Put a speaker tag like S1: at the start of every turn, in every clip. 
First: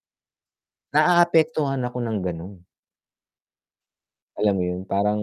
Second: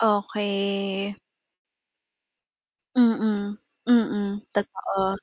S1: Okey.
S2: Naaapektuhan ako ng gano'n.
S1: Mm. Mm.
S2: Alam mo 'yon,
S1: Totoo.
S2: parang,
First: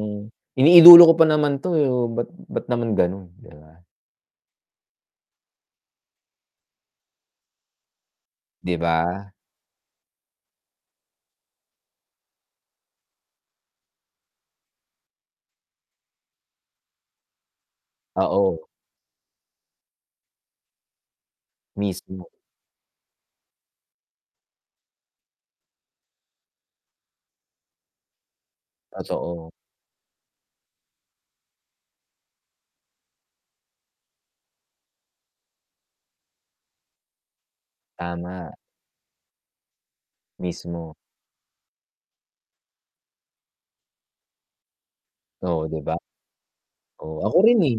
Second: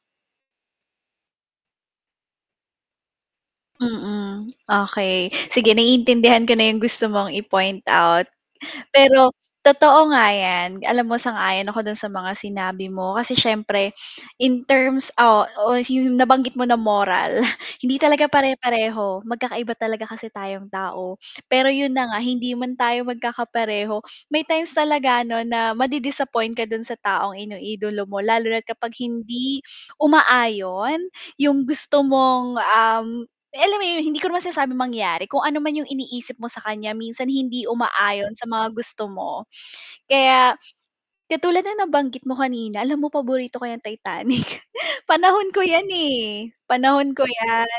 S2: "Iniidolo ko pa naman 'to, eh, oh, ba't ba't naman gano'n?" 'Di ba?
S1: Mm, okey. Sige, naiintindihan ko na 'yong gusto mong i-point out.
S2: 'Di ba?
S1: Pero, totoo nga 'yan. Alam mo, sang-ayon ako do'n sa mga sinabi mo kasi siyempre, in terms o o hmm, nabanggit mo na moral, hindi talaga
S2: Oo.
S1: pare-pareho. Magkakaiba talaga kasi tayong tao. Pero 'yon na nga,
S2: Mismo.
S1: hindi man tayo magkakapareho, may times talaga 'no, na madi-disappoint ka do'n sa taong iniidolo mo lalo na't kapag
S2: Totoo.
S1: hindi umaayon 'yong gusto mong, um eh, alam mo yun, hindi ko naman sinasabing mangyari. Kung ano man 'yong iniisip mo sa kanya, minsan hindi umaayon sa
S2: Tama.
S1: mga gusto mo. Kaya,
S2: Mismo.
S1: katulad ng nabanggit mo kanina, alam mo paborito ko 'yang Titanic. Panahon ko
S2: Oo, 'di
S1: 'yan,
S2: ba?
S1: eh. Panahon
S2: Oo.
S1: ko 'yan.
S2: Ako rin, eh.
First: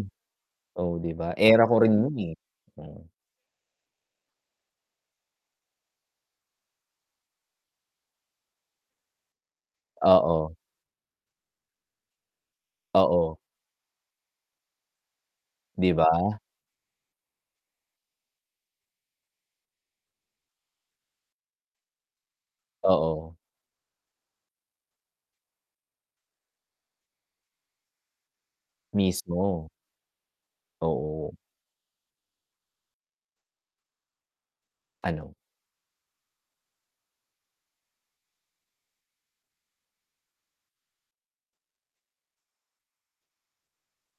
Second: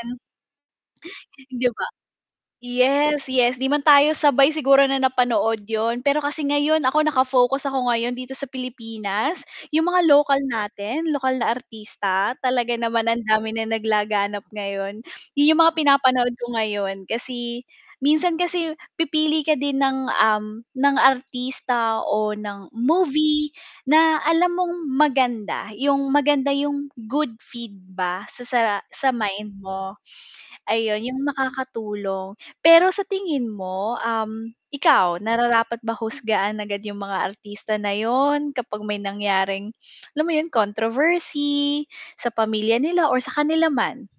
S2: Oh, 'di ba? Era
S1: 'Di
S2: ko
S1: ba?
S2: rin 'yon, eh. Hmm.
S1: Yes, yes. 'Di man tayo sabay siguro na napanood 'yon, pero kasi ngayon, ako, naka-focus ako ngayon dito sa Pilipinas, 'yong mga lokal
S2: Oo.
S1: natin, lokal na artista, talaga naman, ang
S2: Oo.
S1: dami nang naglaganap ngayon. 'Yon 'yong mga
S2: 'Di
S1: pinapanood
S2: ba?
S1: ko ngayon kasi minsan kasi pipili ka din ng, um, ng artista o ng
S2: Oo.
S1: movie na alam mong maganda. 'Yong maganda 'yong good feed ba sa sa sa mind
S2: Mismo.
S1: mo. Ayun, 'yong
S2: Oo.
S1: makakatulong. Pero sa tingin mo, um, ikaw,
S2: Ano?
S1: nararapat ba husgahan agad 'yong mga artista na 'yon kapag may nangyaring, alam mo 'yon, controversy sa pamilya nila or sa kanila man?